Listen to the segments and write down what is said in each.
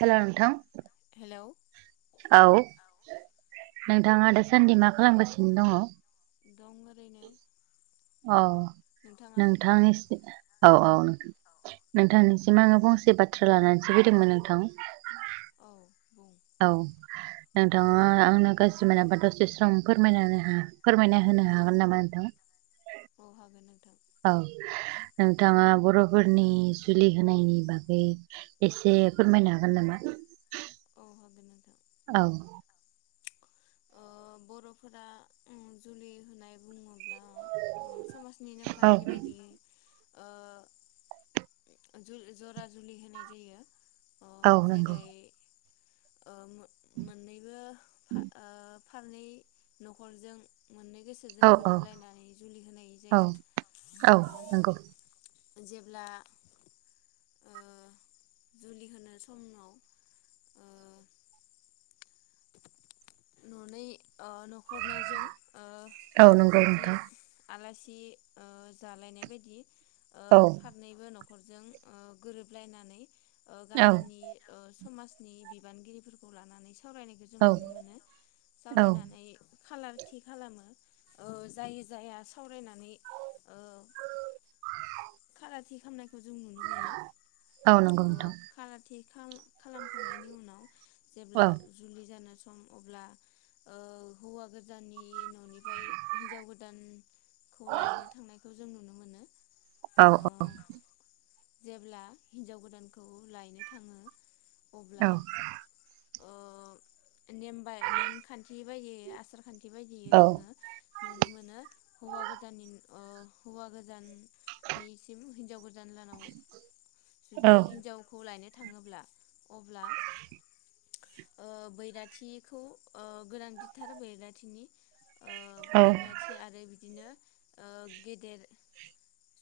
हेल' नोंथां हेलौ औ औ नोंथाङा दासान्दि मा खालामगासिनो दङ'? दं ओरैनो ओस अ नोंथाङालाय नोंथांनिसि औ औ नोथां नोंथांनिसिम आङो फंसे बाथ्रा लानानैसो फैदोंमोन नोंथां [unintelligible] औ बुं औ नोंथाङा आ आंनो गाज्रि मोनाबा दसे सम फोरमायना होनो हा फोरमायना होनो हागोन नामा नोंथां? औ हागोन नोंथां। औ नोंथाङा बर'फोरनि जुलि होनायनि बागै एसे फोरमायनो हागोन नामा? औ हागोन नोंथां। औ ओ बर'फोरा उम जुलि होनाय बुङो दा ओ समाजनि औ नेमखान्थि बायदि ओ ओ जुलि जरा जुलि होनाय जायो। अ जेरै ओ उम मोननैबो फा उम [unintelligible] ओ फारनै न'खरजों मोननै गोसोजों औ औ गोरोबलायनानै जुलि होनाय औ जायो औ ओ औ जेब्ला ओ जुलि होनो समाव ओ न'नैै ओ न'खरनैजों ओ औ नंगौ बिदि नोंथां आलासि बिदि ओ जालायनाय बायदि ओ औ फारनैबो न'ख नखरजों ओ गोरोबलायनानै ओ औ गामिनि ओ स समाजनि बिबानगिरिफोरखौ लानानै सावरायनायखौ जों औ नुनो मोनो औ सावरायनानै खालार थि खालामो ओ जायो जाया सावरायनानै ओ खालार थि खामनाय खौ जों नुनो मोनो औ नंगौ ओ नोंथां खालारथि खालामखांनायनि उनाव औ जेब्ला जुलि जानो सम अब्ला ओ हौवा गोजाननि न'निफ्राय हिनजाव गोदान खौ लायनो थांनायखौ जों नुनो मोनो। औ ओ औ। जेब्ला हिनजाव गोदानखौ लायनो थाङो औ अब्ला ओ नेम बा नेमखान्थि बादि आसार खान्थि खान्थि औ बायदियै जोङो नुनो मोनो हौवा गोदाननि ओ हौवा गोदाननिसिम हिनजाव गोदान गोदान लानाव औ जुदि हिनजावखौ लायनो थाङोब्ला अब्ला ओ बैराथिखौ ओ गोनांथिथार बैराथिनि ओ औ बैराथि आरो बिदिनो ओ गेदेर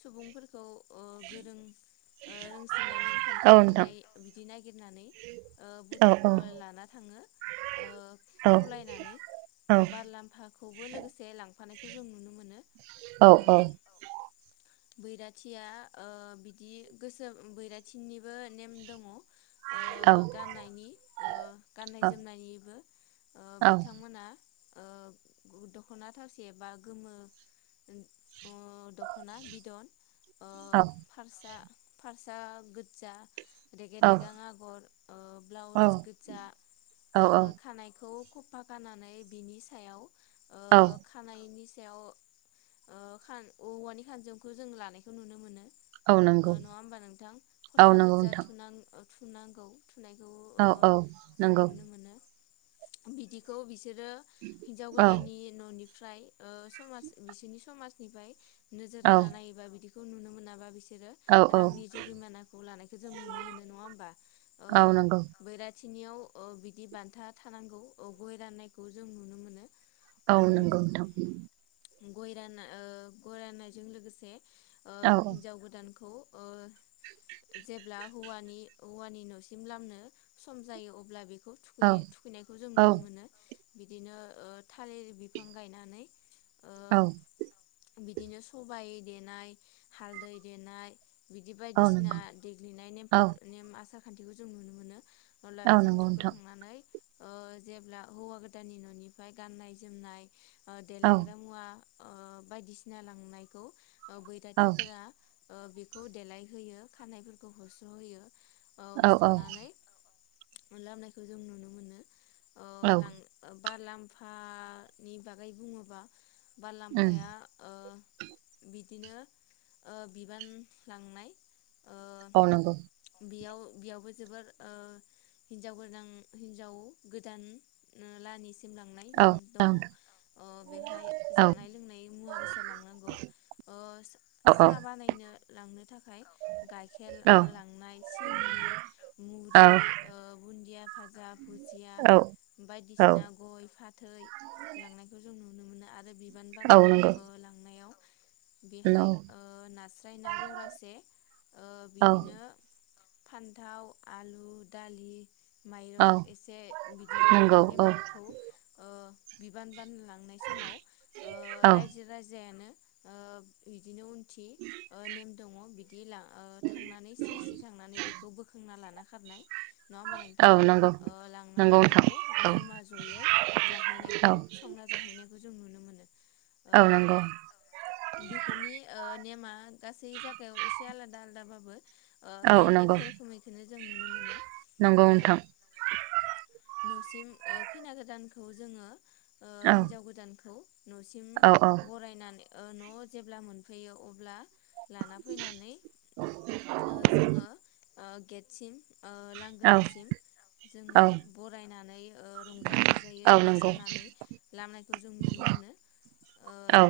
सुबुंफोरखौ ओ गोरों ओ रोंसिननाय औ नेमखान्थि नोंथां रोंनाय बिदि नागिरनानै ओ औ बुथुम औ लाना थाङो ओ औ खावलायनानै ओ बार लाम्फाखौबो लोगोसे लांफानायखौ जों नुनो मोनो औ ओ बैराथिया ओ बिदि गोसो बैराथिनिबो नेम दङ। ओ गाननायनि ओ गाननाय जोमनायनिबो ओ बिथांमोना ओ दख'ना थावसि बा गोमो ओ दख'ना बिदन ओ फारसा फारसा गोजा रेगे रेगां आगर ओ ब्लाउस गोजा औ ओ खानायखौ खफा खानानै बिनि सायाव ओ औ खानायनि सायाव ओ खा औवानि [inaudible] जों लानायखौ नुनो मोनो। औ अ नंगौ नङा होमबा नोंथां औ फथा नंगौ गोजा नोंथां थुनां थुनांगौ। थुनायखौ औ अ औ जों नंगौ नुनो मोनो। बिदिखौ [unintelligible] बिसोरो हिनजाव औ गोदाननि न'निफ्राय फ्राय उह समाज बिसोरनि समाजनिफ्राय नोजोर औ होना नायोबा बिदि खौ नुनो मोनाबा बिसोर औ बिसोरो औ रांनि जुरिमानाखौ लानायखौ जों नुनो मोनो नङा हबा ओ औ नंगौ बैरा [unintelligible] बिदि बान्था थानांगौ औ गय राननायखौ जों नुनो मोनो। औ उम नंगौ नोंथां। गय रानो ओ। गय राननायजों लोगोसे औ हिन्जाव गोदानखौ ओ जेब्ला हौवानि हौवानि न'सिम लामनो सम जायो अब्ला बेखौ बेखौ औ थुखैयो थुखैनायखौ जों औ नुनो मोनो। बिदिनो थालिर बिफां गायनानै ओ औ। बिदिनो सबाय देनाय हालदै देनाय बिदि औ बायदिसिना नंगौ देग्लिनाय औ नेमफोर नेम आसार खान्थिखौ जों नुनो मोनो अला औ बेजों नंगौ नोंथां थुखैखांनानै ओ जेब्ला हौवा गोदाननि न'निफ्राय गाननाय जोमनाय औ देलग्रा मुवा ओ बायदिसिना लांनायखौ। बैराथिफोरा बेखौ देलायहोयो खानायफोरखौ होस्र'होयो। औ सुनानै। मोनलाबनायखौ जों नुनो मोनो। औ। बारलांम्फानि बागै बुङोबा उम बारलाम्फाया ओ बिदिनो बिबान लांनाय ओ औ नोंगौ बेयाव बेयावबो जोबोर ओ हिनजाव गोदां हिनजाव गोदान लानि दोनलांनाय औ नेम दङ ओ बेहाय जानाय लोंनाय मुवा फैसा लांनांगौ ओ औ सा औ बानायनो लांनो थाखाय थाखाइ गाइखेर औ लांनाय सिनि औ मुरि ओ बुन्दिया भाजा भुजिया औ बायदिसिना औ गय फाथै लांनायखौ जों नुनो मोनो आरो बि औ नोंगौ बेहाय ओ नास्राय ना जरासे ओ औ बिदिनो फान्थाव आलु दालि माइरं औ एसे बिदि नंगौ लांनानै औ नेमखौ ओ बिबान बिबान लांनाय समाव ओ औ राजायानो ओ बिदिनो ओ‌ नेम दङ बि दिला ओ‌ थांनानै स्रि स्रि थांनानै बेखौ बोखांना लाना खारनाय नङा होमबा औ नोंथां नंगौ ओ लांनानै नंगौ बेखौ नोंथां जमा जयै औ जाहैनायखौ संना जाहैनायखौ जों नुनो मोनो ओ औ नंगौ बेफोरनि ओ नेमा गासै जागायाव एसे आलादा आलादाबाबो ओ औ बे नंगौ एखे रोखोमैखौनो जों नुनो मोनो नंगौ ओ नोंथां न'सिम ओ खैना गोदानखौ जोङो ओ औ हिनजाव गोदानखौ नसिम औ औ फरायनानै ओ न'आव जेब्ला मोनफैयो अब्ला लाना फैनानै ओ जोङो ओ गेटसिम ओ औ लांगोनासिम जोङो औ बरायनानै ओ रंजा औ बाजायै नंगौ मोसानानै लाबनायखौ जों नुनो मोनो औ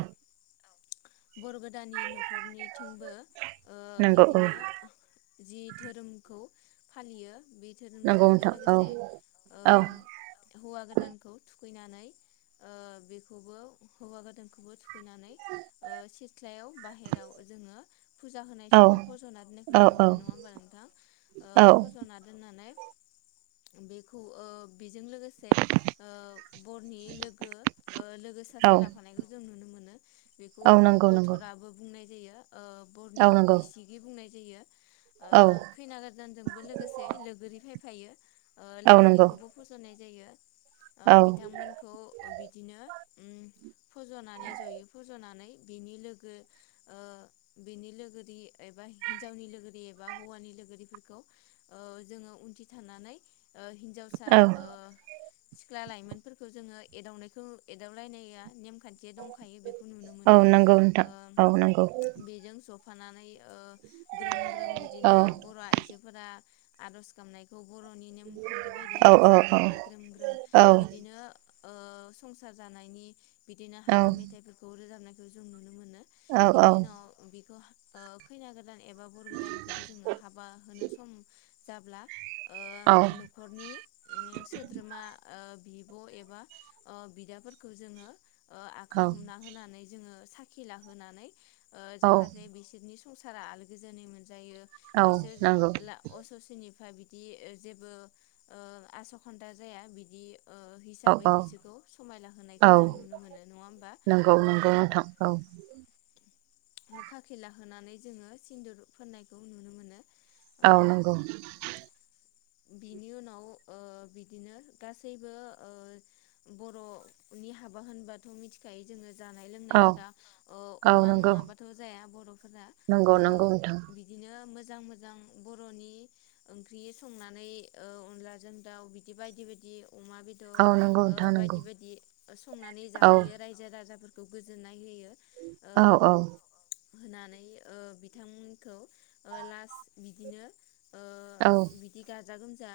बर गोदानि न'खरनिथिंबो ओ नंगौ औ बिदिनो जि धोरोमखौ फालियो बे नंगौ धोरोमजोंनो नोंथां लोगोसे औ ओ औ हौवा गोदानखौ थु थुखैनानै ओ बेखौबो हौवा गोदानखोबो थु खैनानै ओ सिथ्लायाव बाहेराव जोङो फुजा होनाय समाव फज'ना दोननायखौ नुनो मोनो। नङा होमबा नोंथां? ओ औ औ फज'ना दोननानै बेखौ ओ बेजों लोगोसे ओ बरनि लोगो ओ लोगो सासे ला औ जों नुनो मोनो। बेखौ औ ओ नंगौ बरध'राबो बुंनाय जायो। ओ औ बरनि नंगौ बिसिगि बुंनाय जायो। ओ औ खैना गोदानजोंबो लोगोसे लोगोरि फाय फायो। ओ औ नंगौ लोगोरिखौबो फज'नाय जायो। ओ औ बिथांमोनखौ ओ बिदिनो उम फज'नानै ज'यै फज'नानै बिनि लोगो ओ बिनि लोगोरि एबा हिन्जावनि लोगोरि एबा हौवानि लोगोरिफोरखौ ओ जोङो उनथिं थानानै ओ हिन्जावसा औ ओ सिख्ला लाइमोनफोरखौ जोङो एदावनायखौ एदावलायनाया नेम खान्थिया दंखायो बेखौ नुनो औ मोनो। नंगौ नोंथां ओ औ नंगौ बेजों ज' फानानै ओ ग्रोम ग्रोम औ बिदिनो बर' आइजो फोरा आर'ज गाबनायखौ बर'नि नेमखान्थि बायदि औ आरज औ गाबनानै ग्रोम ग्रोम औ औ बिदिनो ओ संसार जानायनि बिदिनो औ हाबा मेथाइफोरखौ रोजाबनाय खौ जों नुनो मोनो। बिनि उनाव बिखौ ओ खैना गो दान एबा बर गोदानखौ जोङो हाबा होनो सम जाब्ला ओ औ न'खरनि ओम सोद्रोमा ओ बि बिब' एबा ओ बिदाफोरखौ जोङो ओ औ आखाइ हमना होनानै जोङो साख्रि लाहोनानै ओ औ जाहाथे बिसोरनि संसारा आलो गोजोनै मोन। जायो औ बिसोर नंगौ ला अससेनि बा बिदि जेबो आसखान्दा जाया बिदि ओ औ हिसाबै औ बिसोरखौ समायना औ होनायखौ जों नुनो मोनो। होमबा नंगौ ओ नंगौ नोंथां औ खाखिला होनानै जोङो सिन्दुर फोननायखौ नुनो मोनो। ओ औ नंगौ बिनि उनाव ओ बिदिनो गासैबो ओ बर'नि हाबा होनबा मिथिखायो जोङो जानाय औ लोंनायफोरा ओ औ अमा नंगौ नङाबाथ' जाया बर'फोरा नंगौ ओ नंगौ नोंथां बिदिनो मो जां मोजां बर'नि ओंख्रि संनानै ओ अनलाजों दाउ बिदि बायदि बायदि। अमा औ बेदर नंगौ नोंथां नंगौ बायदि बायदि संनानै औ जाहो रायजो राजाफोरखौ गोजोननाय होयो। ओ औ औ। होनानै ओ बिथांमोनखौ ओ लास्ट बिदिनो औ। जा गोमजा।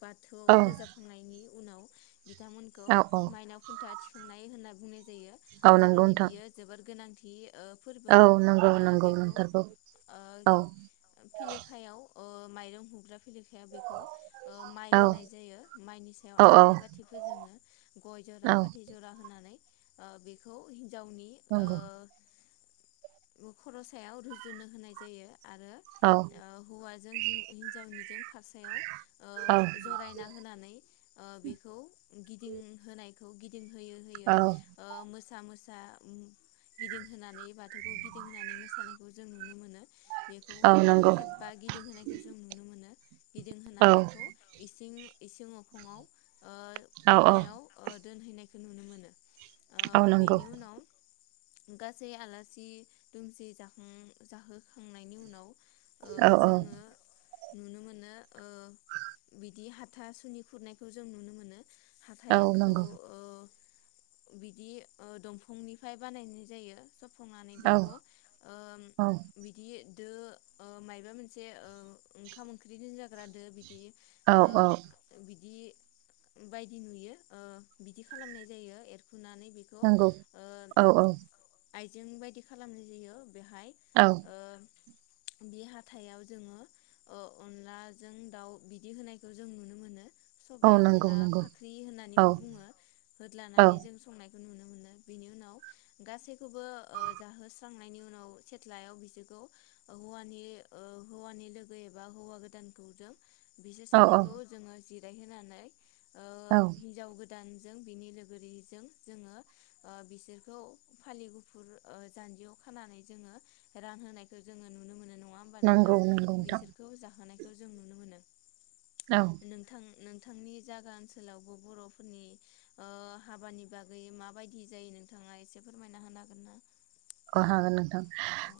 बाथौआव औ रोजाबखांनायनि उनाव। बिथांमोनखौ औ मायनाव खुन्था थिखां फ्राय होना बुंनाय जायो। औ नंगौ बर'नि नोंथां बियो जोबोर गोनां थि। ओ फोरबो औ नंगौ ओ नंगौ बेखौ नंथारगौ ओ औ फिलेखायाव ओ माइरं हुग्रा फुलेखाया बेखौ ओ माइ औ होनाय जायो माइनि सायाव औ औ आलारि बाथि फोजोङो। गय जरा औ फाथै होनानै ओ बेखौ हि नजावनि नंगौ ओ खर'साया रुजुनो होनाय जायो। आरो औ ओ हौवाजों हि हिन्जावनिजों औ फास्रायाव। जरायना होनानै बेखौ गिदिंहोनायखौ। औ। मोसा मोसा गिदिंहोनानै बाथौखौ गिदिंहोनानै मोसानायखौ जों नुनो मोनो। बेखौ औ नंगौ खेबबा गिदिंहोनायखौ जों नुनो मोनो। गिदिंहोना औ बिखौ इसिं इसिं अखंङाव। औ औ। दोनहैनाय। बेखौ नुनो मोनो। आ नंगौ बेनि उनाव। गासै आलासि दुमसि जाखां जाहोखांनायनि उनाव। ओ औ जोङो औ नुनो मोनो ओ बिदि हाथा सुनि खुरनायखौ जों नुनो मोनो। औ हाथाइखौ नंगौ ओ बिदि ओ दंफांनिफ्राय बानायनाय जायो। सफंनानै औ बेखौ ओ औ बिदि दो ओ मायबा मोनसे ओ ओंखाम ओंख्रि दोनजाग्रा दो बि दि ओ औ औ बिदि बायदि नुयो ओ बिदि खालामनाय जायो एर फुनानै बेखौ नंगौ ओ औ औ आइजें बायदि खालामनाय जायो। बेहाय औ ओ बे हाथाइयाव जोङो अ अनलाजों दाउ बिदि होनायखौ जों नुनो मोनो। औ सबाय नंगौ अनला नंगौ फाख्रि औ होननानैबो बुङो। औ लानानै जों संनाय नुनो मोनो बिनि उनाव गासैखौबो ओ जाहोस्रांनायनि उनाव सेथ्लायाव बिसोरखौ हौवानि हौवानि लोगो एबा हौवा गोदानखौ जों बिसोर औ औ सानैखौ जोङो जि राय होनानै औ दान जों बिनि लोगोरिजों जोङो ओ बिसोरखौ फालि गुफुर ओ जानजियाव खानानै जोङो रान होनायखौ जोङो नुनो मोनो न ङा होनबा नोंथां नंगौ नंगौ नोंथां बिसोरखौ जाहोनाय खौ जों नुनो मोनो। औ नोंथां नों थांनि जागा ओनसोलावबो बर'फोरनि ओ हाबानि बागै माबायदि जायो नोंथाङा एसे फोरमायना होनो हागोन ना? अ हागोन नोंथां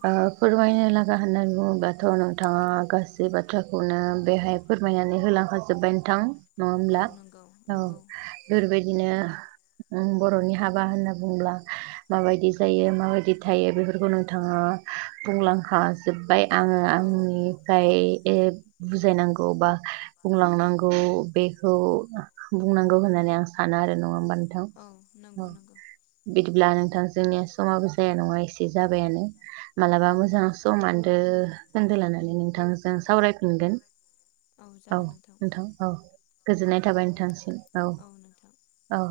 औ ओ फोरमायनो लागा होननानै बुङोबाथ' नोंथाङा गासै बाथ्राखौनो बेहाय फोरमायनानै होलांखाजोबबाय नोंथां नङा औ नंगौ होनब्ला नंगौ औ [unintelligible] बिदिनो ओं बर'नि हाबा होनना बुंब्ला माबायदि जायो माबायदि थायो बेफोरखौ नोंथाङा बुंलां खाजोब बाय आङो औ आंनिफ्राय ए बुजायनांगौ बा बुंलांनांगौ बेखौ बुंनांगौ होननानै आं साना आरो नङा होनबा औ नंगौ नंगौ बिदिब्ला नोंथां जोंनिया समाबो जाया नङा एसे जाबायानो मालाबा औ मोजां समान रो खोन्दो लानानै नोंथांजों सावरायफिनगोन औ नोंथां औ गोजोननाय थाबाय औ नोंथांसिम औ औ